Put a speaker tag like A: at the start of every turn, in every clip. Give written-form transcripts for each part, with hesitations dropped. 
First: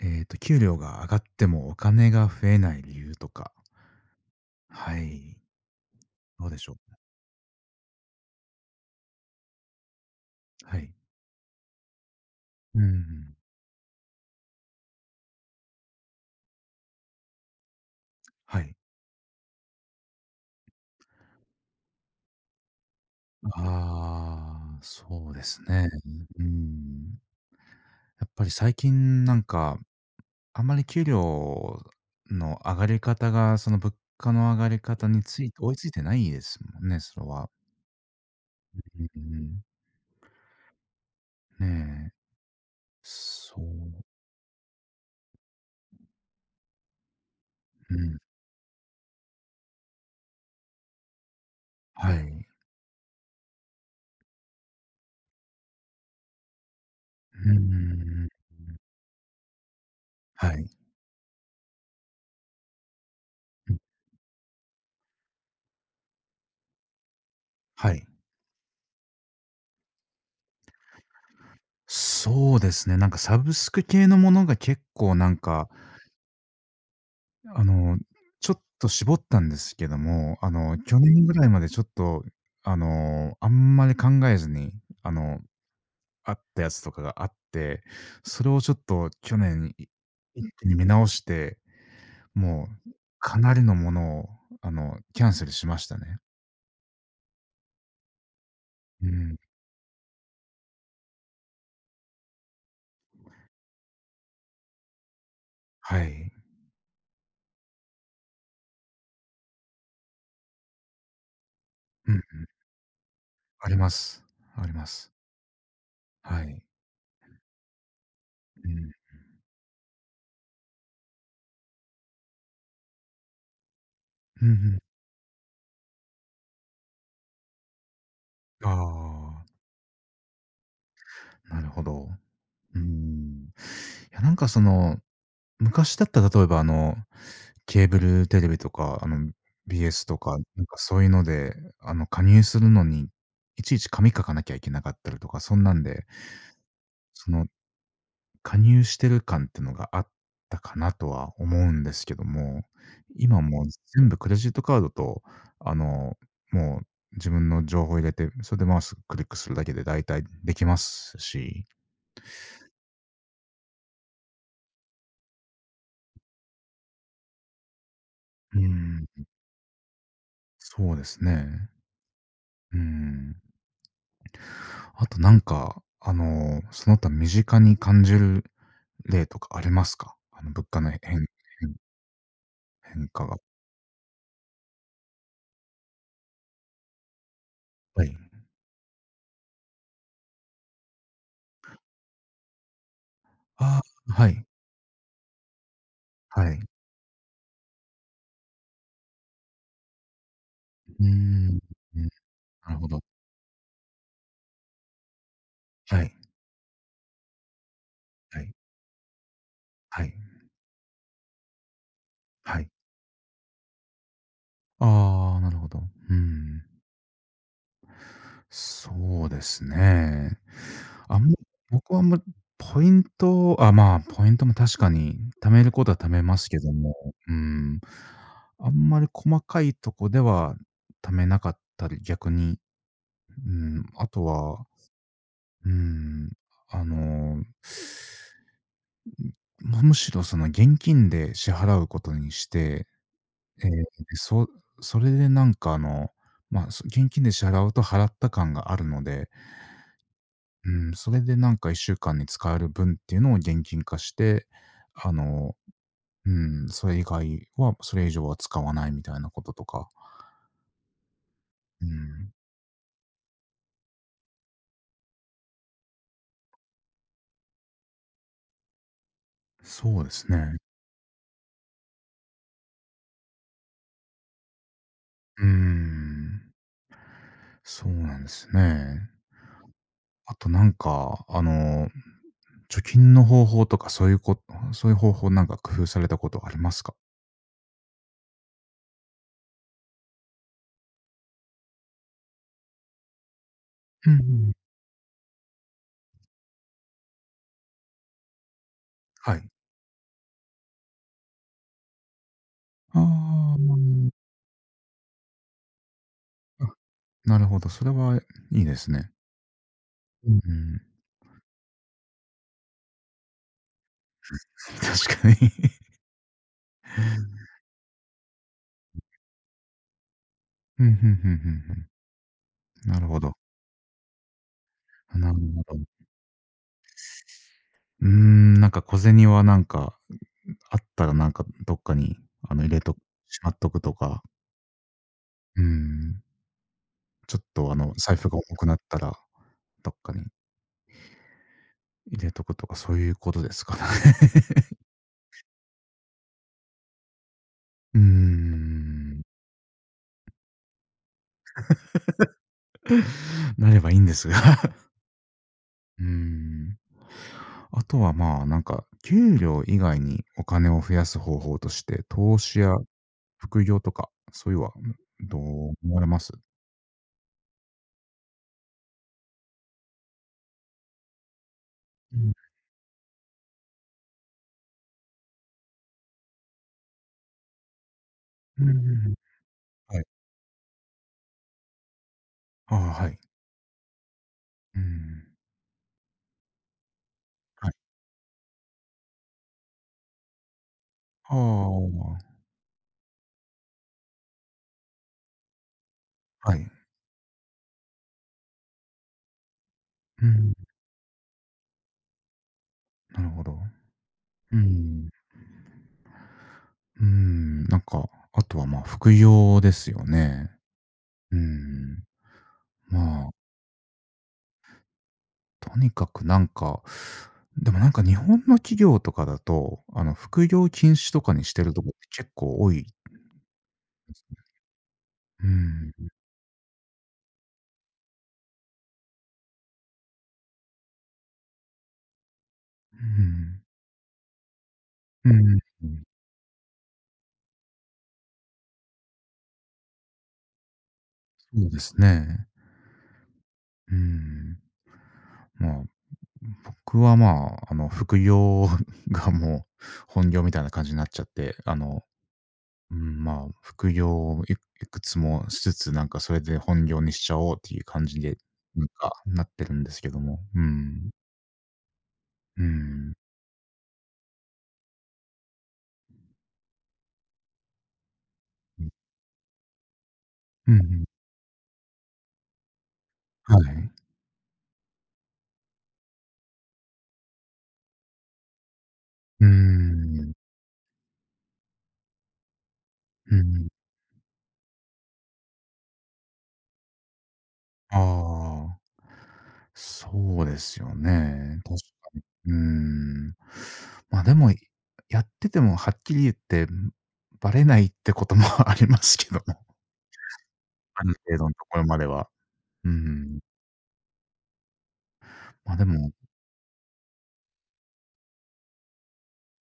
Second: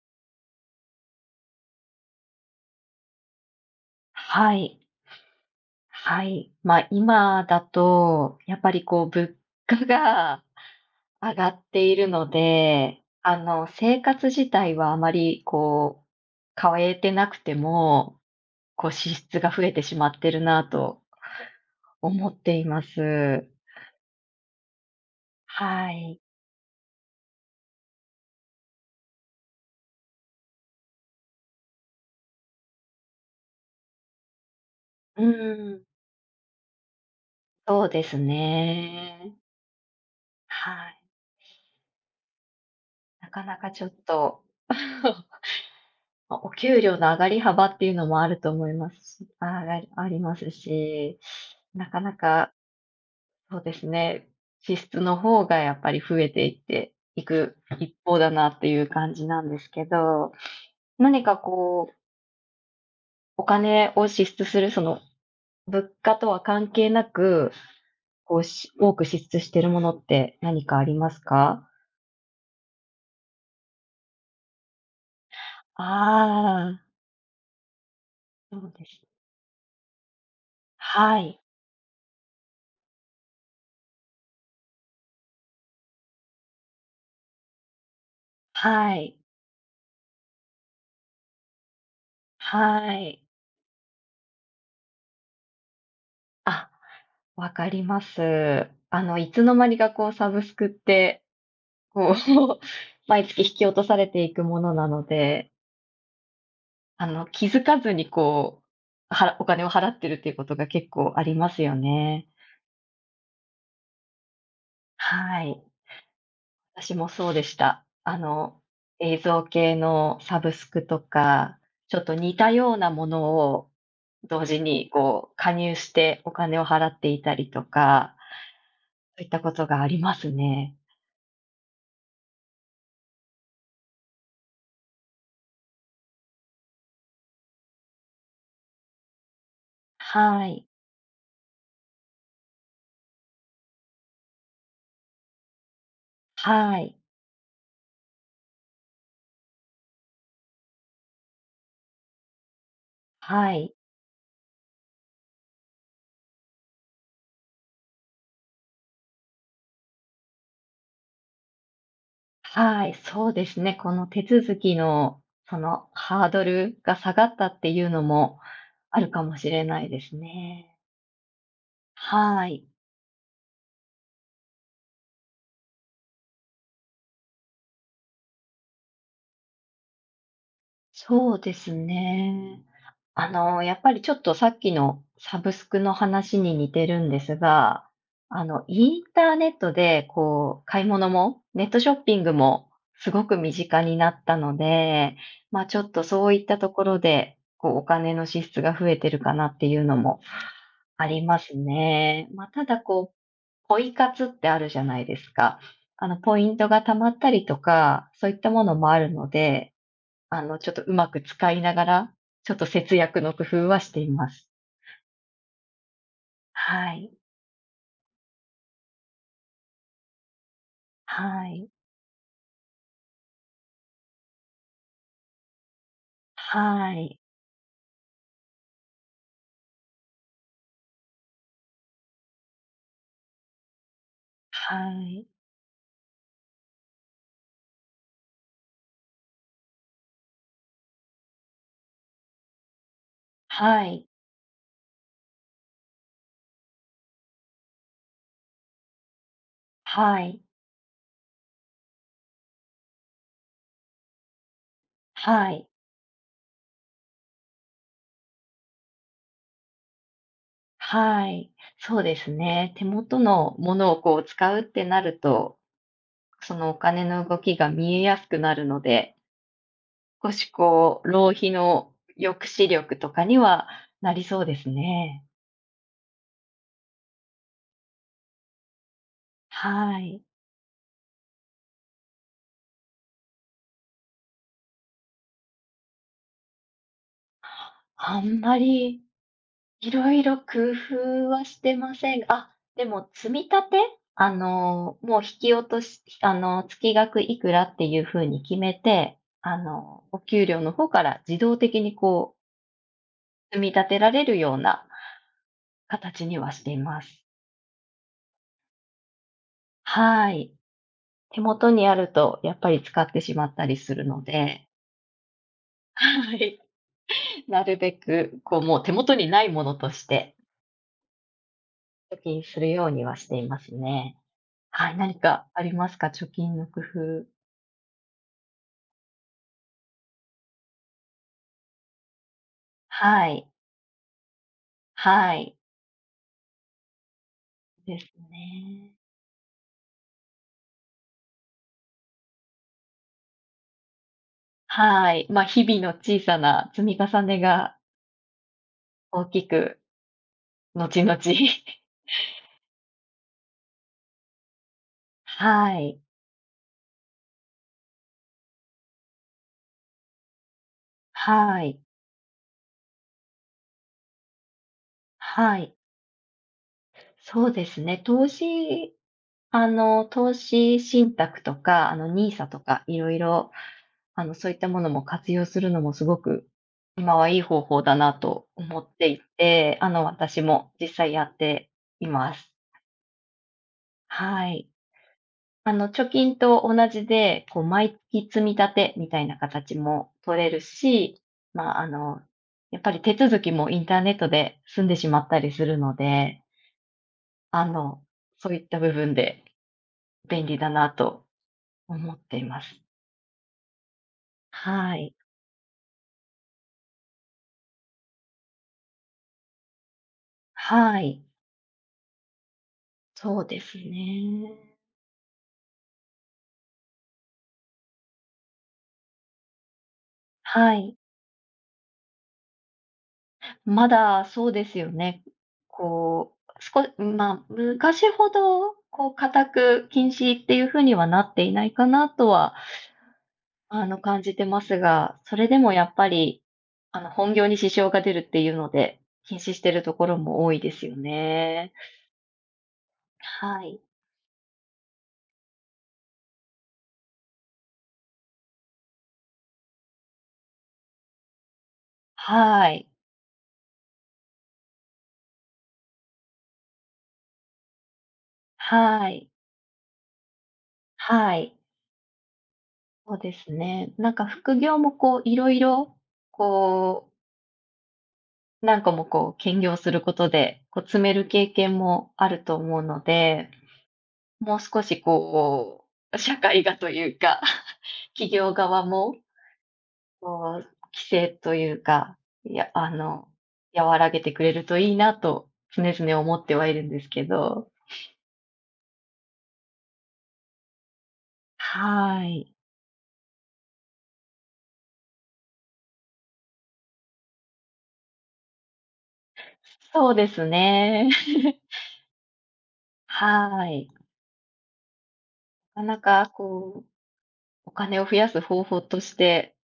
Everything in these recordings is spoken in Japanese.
A: 給料が上がってもお金が増えない理由とか、
B: はい、
A: はい、
B: は
A: どう
B: い。
A: でしょう？
B: ま、今だと、やっぱりこう物価が
A: はい。
B: 上がっているの
A: うんう
B: で、
A: ん。
B: 生活自体はあまりこう、変えてなくても、
A: はい。
B: こう支出が増えてしまってるなと思っています。
A: ああ、そうですね。
B: はい。
A: うん。やっぱり最近なんか、あんまり給料の上がり方が、その物価の上がり方に
B: う
A: ついて追いつ
B: ん、
A: いてないですもんね、それは。
B: そうです
A: うん
B: ね。
A: うん。
B: はい。
A: ねえ。
B: なかな
A: そ
B: かちょっ
A: う。
B: と。ま、お給料の上がり幅ってい
A: う
B: うの
A: ん。
B: もあると思いますしあがりありますし、なか
A: は
B: な
A: い。
B: か、そうですね、支出の方がやっぱり増えていってい
A: うんうん
B: く
A: うんう
B: 一方
A: ん。
B: だなっていう感じなんですけど、
A: はい。
B: 何かこう、お
A: うん、
B: 金を支出する、その、物価とは関係なく、
A: はい。
B: こう、し多く支出してるものって何かありますか？
A: そうですね、なんかサブスク系のものが結構なんか、
B: あ
A: あの、ちょ
B: あー、
A: っ
B: そうで
A: と
B: す。
A: 絞ったんですけども、去
B: は
A: 年ぐ
B: い、
A: らいまでちょっと、あんまり考えずに、あの、あったやつとかがあって、それをちょっ
B: は
A: と
B: い、
A: 去年一気に見直して、もう
B: はい。
A: かなりのものを、キャンセルしましたね。
B: あわかります。
A: う
B: い
A: ん、
B: つの間にかこうサブスクって、こう 毎月引き落とされていくものなので、
A: はい。
B: 気づかずにこう、はらお金を払ってるっていうことが結構ありますよ
A: うん、
B: ね。
A: あります。あります。
B: はい。
A: はい。
B: 私もそうでした。
A: うん。
B: 映像系のサブスクとか、ちょっと似たようなものを
A: う
B: 同
A: んう
B: 時
A: ん。
B: にこう加入してお金を払っていたりとか、
A: あ
B: そういったことがありますね。
A: あ、なるほど。うーん。いや、なんかその、昔だったら例えばケーブルテレビとか、BS とか、
B: は
A: なん
B: い。
A: かそういうので、加入するのに、いちいち紙書かなきゃいけなかったりとか、そんなんで、
B: はい。
A: その、加入してる感ってのがあったかなとは思うんですけども、今
B: は
A: もう
B: い、
A: 全部クレジットカードと、あの、もう自分の情報入れて、それでマウスクリックするだけで大体できますし。
B: はい、そうですね。この手続きの、そのハードルが下がったっていうのも
A: うー
B: あ
A: ん、
B: るかもしれないですね。
A: そうですね。
B: はい、
A: うん。あとなんか、その他身近に感じる例とかありますか？物価の変
B: そうですね。
A: 変化が。
B: やっぱりちょっとさっきのサブスクの話に似てるんですが、
A: はい。
B: インターネットでこう、買い物も、ネットショッピングもすごく身
A: あ
B: 近にな
A: あ、
B: っ
A: は
B: た
A: い、
B: ので、まあ、ちょっとそういっ
A: は
B: た
A: い。
B: ところで、こう、お金の支出が増えてるかなっていうのも
A: うー
B: あります
A: ん、うん、
B: ね。まあ、た
A: なる
B: だ
A: ほど。
B: こう、ポイ活ってあるじゃないですか。
A: はい、
B: ポイントが貯まったりとか、そういっ
A: は
B: た
A: い、
B: ものもあるので、
A: はい、
B: ちょっとうまく使いながら、ちょっ
A: は
B: と
A: い。
B: 節約の工夫はしています。
A: ああ、なるほど。うん。
B: はい、
A: そうですね。あんま
B: はい、
A: 僕はあんまポイントあ、まあ、ポイントも確かに貯めることは貯めますけど
B: は
A: も、
B: い、
A: うん、あんまり細かいとこでは貯めなかったり、逆に、うん、あとは、
B: はい、
A: うん、あの、ま、むしろその現金で支払うことにして、ええ、
B: はい、
A: そそれでなんかまあ、現金で支払うと払った感があるので、
B: はい、
A: うん、それでなんか1週間に使える分っていうのを現金化して、あ
B: は
A: の、
B: い、
A: うん、それ以外は、それ以上は使わないみたいなこととか。
B: はい。
A: う
B: そうです
A: ん、
B: ね。手元のものをこう使うってなると、そのお金の動きが見えやすくなるので
A: そうです
B: 少し
A: ね。
B: こう、浪費の抑止力とかにはなりそうですね。
A: うーん、そうなんですね。
B: はい。
A: あとなんか、貯金の方法とかそういうこそういう方法なんか工夫されたことありますか？
B: あんまりいろいろ工夫はしてませんがあ、でも積み立て、
A: うんうん。
B: もう引き落とし月額いくらっていう風に決めて、
A: はい。
B: お給料の方から自動的にこ
A: ああ、
B: う、積み立てられるような形にはし
A: あ、
B: ています。
A: なるほど、それはいいですね。う
B: は
A: んう
B: い。
A: ん、
B: 手元にあるとやっぱり使ってしまったりするので。
A: 確かに。
B: はい。なるべく、こう、もう手元にないものとして、
A: ふんふんふんふんふん。
B: 貯金するよう
A: な
B: に
A: る
B: は
A: ほ
B: し
A: ど。
B: ていますね。はい、何
A: なる
B: かあり
A: ほ
B: ます
A: ど。
B: か？貯金の工夫。
A: うーん、なんか小銭はなんか、あったらなんかどっかにあの入れと
B: は
A: し
B: い、
A: まっとくとか、
B: はい、
A: うーん、ちょっと
B: です
A: 財布が重くなっ
B: ね。
A: たら、どっかに入れとくとか、そういうことですかね。
B: はい、まあ、日々の小さな積み重ねが
A: うーん。
B: 大きく、後々
A: なればいいんですが。
B: は い、
A: うーん。あとはまあ、なんか給料以外にお金を増やす方法
B: は
A: と
B: い、
A: して、投資や副業とか、そういうは、どう
B: はい。
A: 思われます？
B: そうですね、投資投資信託とか、
A: う
B: n
A: ん。
B: i とか、いろいろ、そういったものも活用するのもすごく、今はいい方法だなと
A: うんうん
B: 思って
A: うん。
B: いて、
A: はい。
B: 私も実際やっています。
A: ああ、はい。
B: はい。
A: うん、
B: 貯金と同じで、こう、
A: はい。
B: 毎月積み立てみたいな形も取れるし、
A: あ
B: まあ、
A: あ、
B: やっぱり手続きもインターネットで済んでしまったりするので、
A: はい。
B: あの、そういった部分で
A: う
B: 便
A: ん、
B: 利だなと思っています。
A: なるほど。う
B: は
A: ん、
B: い。
A: うん、なんか、あとは、まあ、服用ですよね。
B: はい。
A: うん。まあ、
B: そうですね。
A: とにかくなんか、でもなんか日本の企業とかだと、服用
B: は
A: 禁
B: い。
A: 止とかにしてるとこって結構多いで
B: ま
A: す
B: だ
A: ね。
B: そうですよね。
A: うん、う
B: こう、少しまあ、昔ほど、こう固く禁止っていう風にはなっていないかなとは、
A: ん、
B: 感じてますが、
A: う
B: それ
A: ん、
B: でもやっぱり、本業に支障が出るっていうので、禁止してるところも多いですよ
A: そう
B: ね。
A: ですね。
B: はい。
A: うん。まあ、僕は、まあ、副業がもう本業みたいな感じになっちゃって、
B: はい。
A: うん、まあ、副業をいくつもしつつ、なんかそれで本業にしちゃおうっていう感じで、なん
B: は
A: か
B: い。
A: なってるんですけども。うん。
B: はい。
A: うん。
B: そうですね。なんか副業もこういろいろこう
A: う
B: 何
A: ん
B: 個もこう兼業することで、
A: うんう
B: こう積
A: ん。
B: める経験もあると思うので、
A: はい。
B: もう少しこう、社会がというか、企業側も、
A: うーん。
B: こう、規制というか、いや、
A: うん。
B: 和らげてくれるといいなと常々思ってはいるんですけど。
A: ああ。そうですよね。確かに。
B: は
A: う
B: い。
A: ーん。ま、でも、やっててもはっきり言って、バレないってことも ありますけども、
B: そうです
A: あ
B: ね。
A: る程度の ところまでは。うん。
B: はい。
A: ま、
B: なか
A: で
B: な
A: も、
B: かこう、お金を増やす方法として、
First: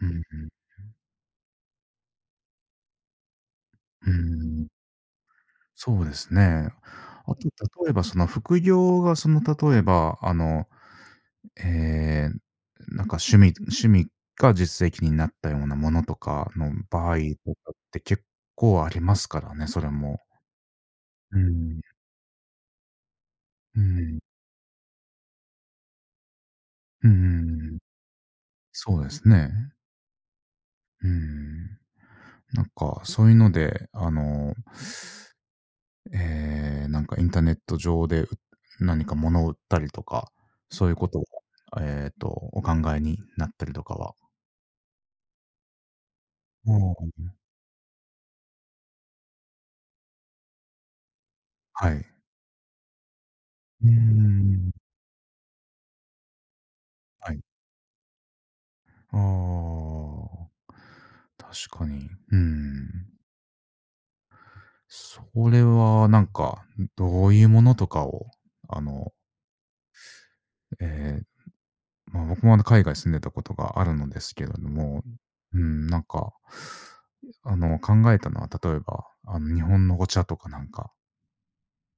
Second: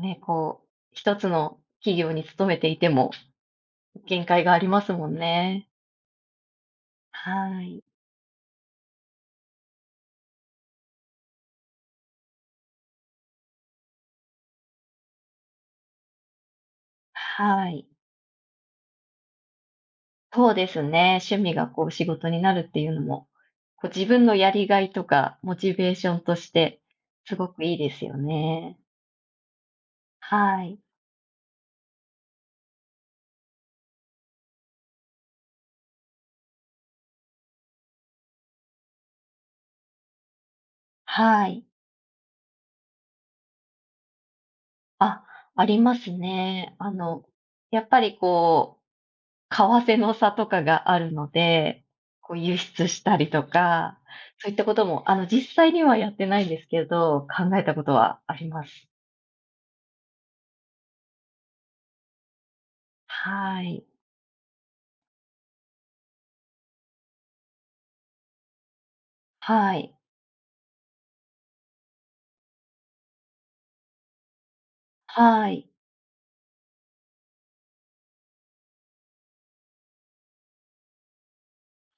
A: うんう
B: こう、一つの企業に勤めていても、限界があ
A: ん。
B: りますもんね。
A: そうですね。あと、
B: はい。
A: 例えばその副業がその例えば、あの、ええ、なんか趣味が実績になったようなものとかの場合と
B: は
A: かっ
B: い。
A: て結構ありますからね、それも。
B: そうですね。趣
A: う
B: 味が
A: ん。
B: こう仕事になるっていうのも、
A: う
B: こう自
A: ん。
B: 分のやりがいとかモチベーションとして、
A: うんうん
B: すごくい
A: うん。
B: いですよね。
A: そうですね。
B: はい。
A: うん。なんかそういうので、なんかインターネット上で、何か物を売ったりとか、そういうことを
B: はい。
A: お考えになったりとかは？
B: あ、あります
A: あ
B: ね。
A: あ、
B: やっぱりこう、為替の差とかがあるので、
A: はい。
B: こう輸出したりと
A: うー
B: か、そういった
A: ん。
B: ことも、実際にはやってないんですけど、
A: はい。
B: 考えたことはあります。
A: ああ、確かに。うん。
B: はい。
A: それはなんか、どういうものとかを、あの、
B: はい。
A: ええ、ま、僕も海外住んでたことがあるのですけれども、
B: は
A: う
B: い、
A: ん、なんか、考えたのは、例えば、日本のお茶とかなんか、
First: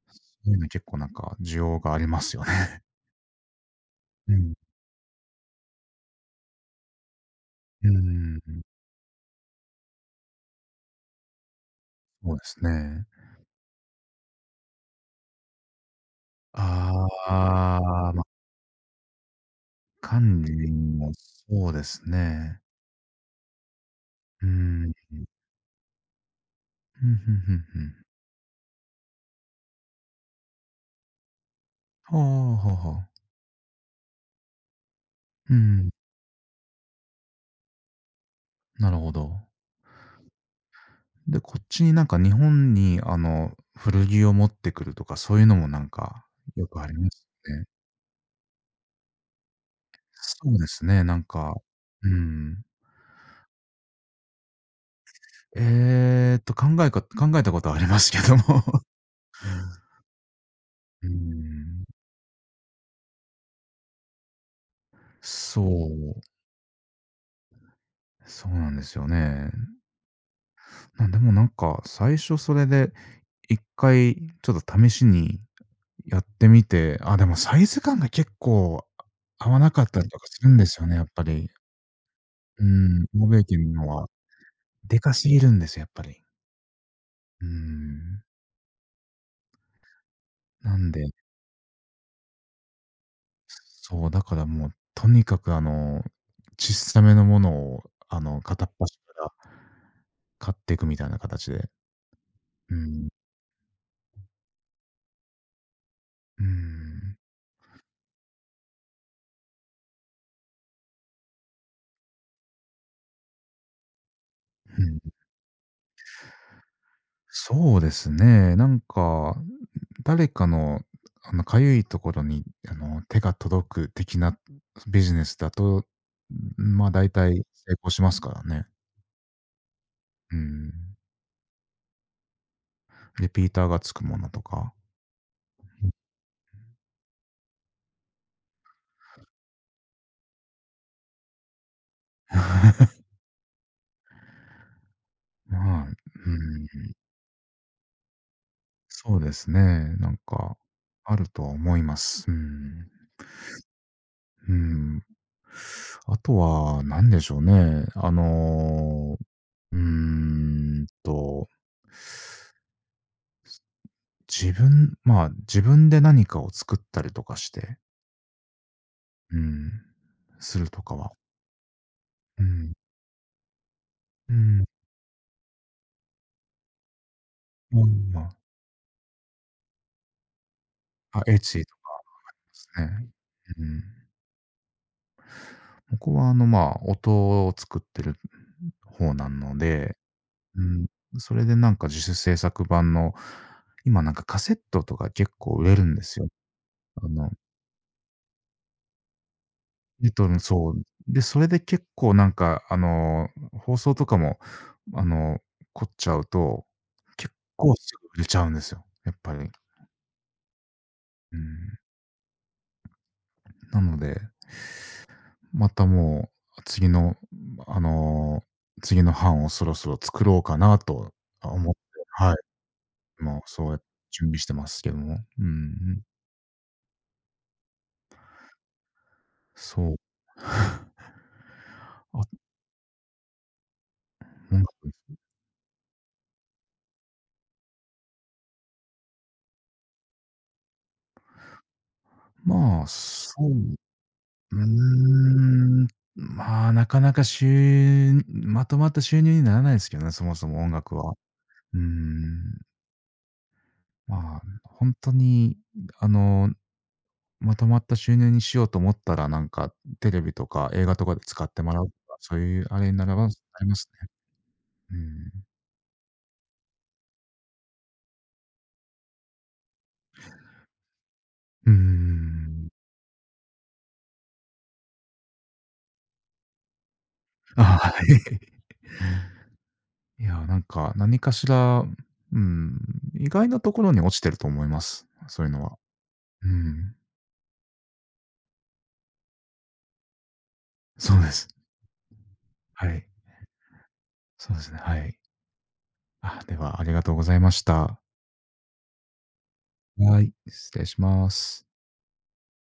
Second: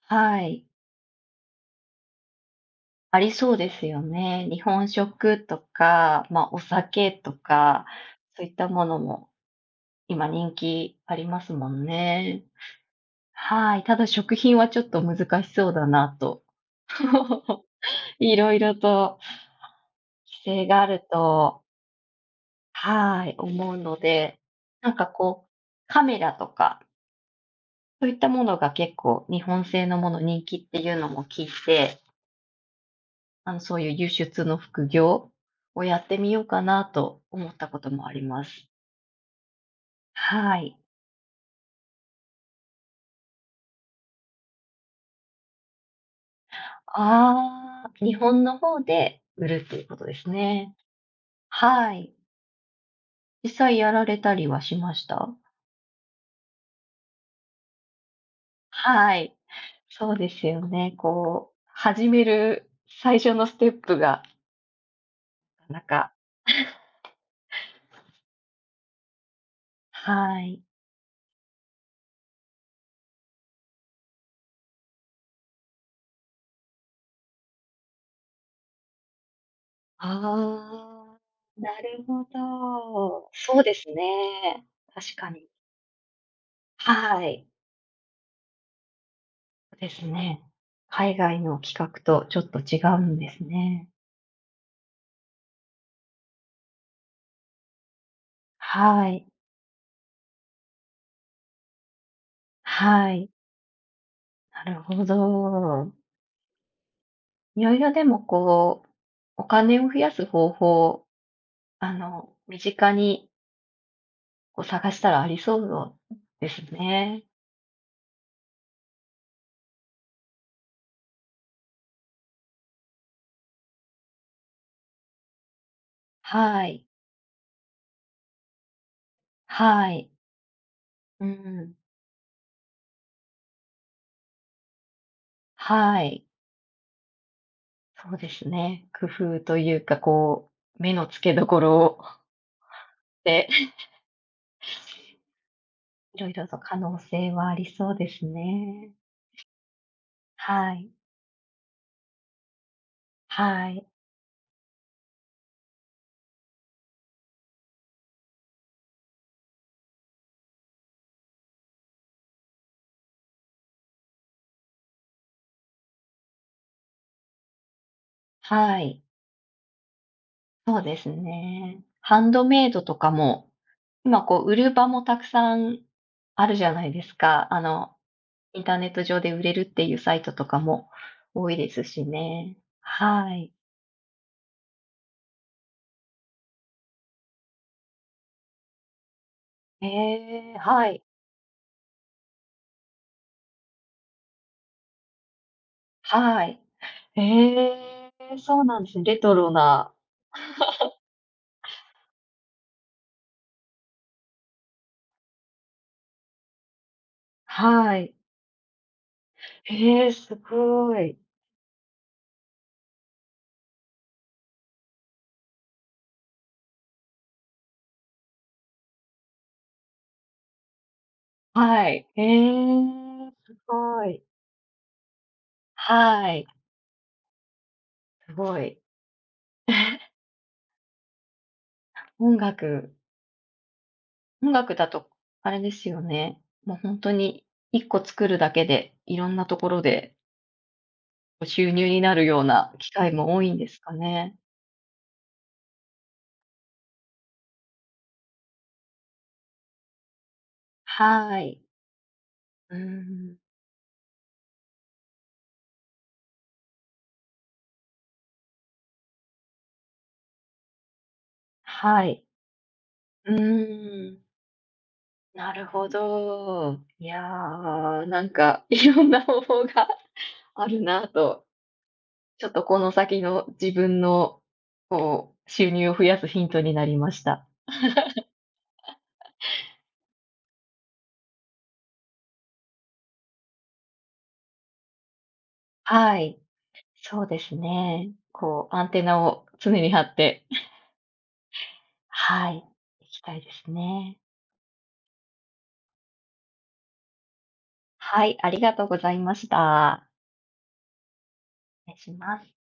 B: は
A: そういう
B: い。
A: の結構なんか需要がありますよね。
B: ありそうですよ
A: う
B: ね。
A: ん。
B: 日本食とか、まあ、お酒とか、
A: うー
B: そういっ
A: ん、
B: たものも今人気ありますもん
A: そう
B: ね。
A: ですね。
B: はい、ただ食品はちょっと難しそうだなと、
A: あ あ、ま、
B: 色々と
A: 管
B: 規制
A: 理
B: がある
A: も
B: と、
A: そうですね。
B: はい、思うので、
A: う
B: な
A: ん。
B: んかこう、カメラとか、
A: ふんふんふんふん。
B: そういったものが結構日本製のもの人気っていうのも聞いて
A: はあ、はあはあ。
B: そういう輸出の副業
A: う
B: を
A: ん、
B: やってみようかなと思ったこともあります。
A: なるほど。
B: はい。
A: で、こっちになんか日本に古着を持ってくるとか、そういうのもなんか、よくありますね。
B: ああ、日本の方で売るっていうことです
A: そうで
B: ね。
A: すね、なんか、
B: は
A: う
B: い。
A: ん。
B: 実際やられたりはしました？
A: 考えたことはありますけども。
B: はい。そうですよね。
A: うー
B: こう、
A: ん。
B: 始める最初のステップが
A: そ
B: なかなか
A: う、そうなんですよね。
B: はい。
A: でもなんか、最初それで一回ちょっと試しにやってみて、あ、でもサイズ感が結構合わなかったりとかするんですよね、やっ
B: ああ、
A: ぱり。
B: なるほ
A: うん、欧
B: ど。
A: 米
B: そう
A: 圏
B: で
A: の
B: す
A: は
B: ね。
A: でか
B: 確
A: す
B: か
A: ぎ
B: に。
A: るんですよ、やっぱり。
B: は
A: う
B: い。
A: ーん。
B: ですね。
A: なんで、
B: 海外の企画とちょっと違うんですね。
A: そう、だからもうとにかく小さめのものを片っ端か
B: はい。
A: ら買っていくみたいな形で。うん。
B: はい。なるほど。
A: うーん。
B: いろいろでもこう、お金を増やす方法、身近にこう
A: う
B: 探した
A: ん。
B: らありそうですね。
A: そうですね。なんか、誰かの、かゆいところに、手が届く的なビジネスだと、
B: は
A: ま
B: い。
A: あ、大体成功しますからね。
B: はい。
A: うん。
B: うん。
A: リピーターがつくものとか。
B: はい。そうですね。工夫というか、こう、目の付けどころを で、
A: まあ、う
B: いろいろと
A: ん、
B: 可能性はありそうですね。
A: そうですね。なんか、
B: はい。
A: あるとは思います。うん。
B: はい。
A: うん。あとは、何でしょうね。うーんとまあ、自分で何かを作ったりとかして、
B: はい、
A: うん、する
B: そ
A: と
B: う
A: か
B: です
A: は、
B: ね。ハン
A: う
B: ドメイ
A: ん、
B: ドとかも、今
A: う
B: こう売
A: ん、
B: る場もたくさんあるじゃないですか。
A: もう今、
B: インターネット上で売れるっていうサイトとかも
A: あ、エッ
B: 多い
A: チ
B: で
A: と
B: す
A: か
B: し
A: で
B: ね。
A: すね。
B: はい。
A: うん。僕はまあ、音を作ってる方なので、
B: ええ、
A: うん、
B: はい。
A: それでなんか自主制作版の、今なんかカセットとか結構売れるんですよ。
B: はい。
A: あの
B: ええ、そうなんですね。レトロな。
A: そう。で、それで結構なんか、放送とかも、あの、凝っちゃうと、結構す
B: は
A: ぐ
B: い。
A: 売れちゃうんですよ、やっぱり。
B: ええ、すごい。
A: うん。なので、またもう、あの、次の版をそろそろ作ろうかなと、思って、
B: はい。
A: は
B: え
A: い。
B: え、
A: もう
B: す
A: そうやって
B: ごい。
A: 準備してますけども。うん、
B: はい、すごい。
A: そう。あ、
B: 音楽音
A: なんか
B: 楽だと、あれですよね、もう本当に1個作るだけで、いろんなところでこう収入になるような
A: まあ、
B: 機会
A: そ
B: も多いんで
A: う、
B: すかね？
A: うーん、まあ、なかなかしゅうまとまった収入にならないですけどね、そもそも音楽は。
B: はい。
A: うーん、
B: うーん。
A: まあ、ほんとに、あの、まとまった収入にしようと思ったら、なんか、テレビとか映画とかで使ってもらうと
B: は
A: か、
B: い。
A: そういうあれにならばな
B: う
A: りますね。
B: ーん、
A: うーん。
B: なるほど。いやー、なんかいろんな方法が あるなと、
A: うー
B: ちょっと
A: ん。
B: この先の自分の、こう、収入を増やすヒントになりました。
A: あ、はい。いや、なんか、何かしら、ーん、意外なところに落ちてると思います、そういうのは。
B: はい、
A: うん。
B: そうですね。こう、アンテナを常に張って
A: そうです。
B: はい、
A: はい。
B: 行きたいですね。
A: そうですね、はい。あ、では、ありがとうございました。
B: はい、ありがとうございました。
A: はい。失礼します。
B: 失礼します。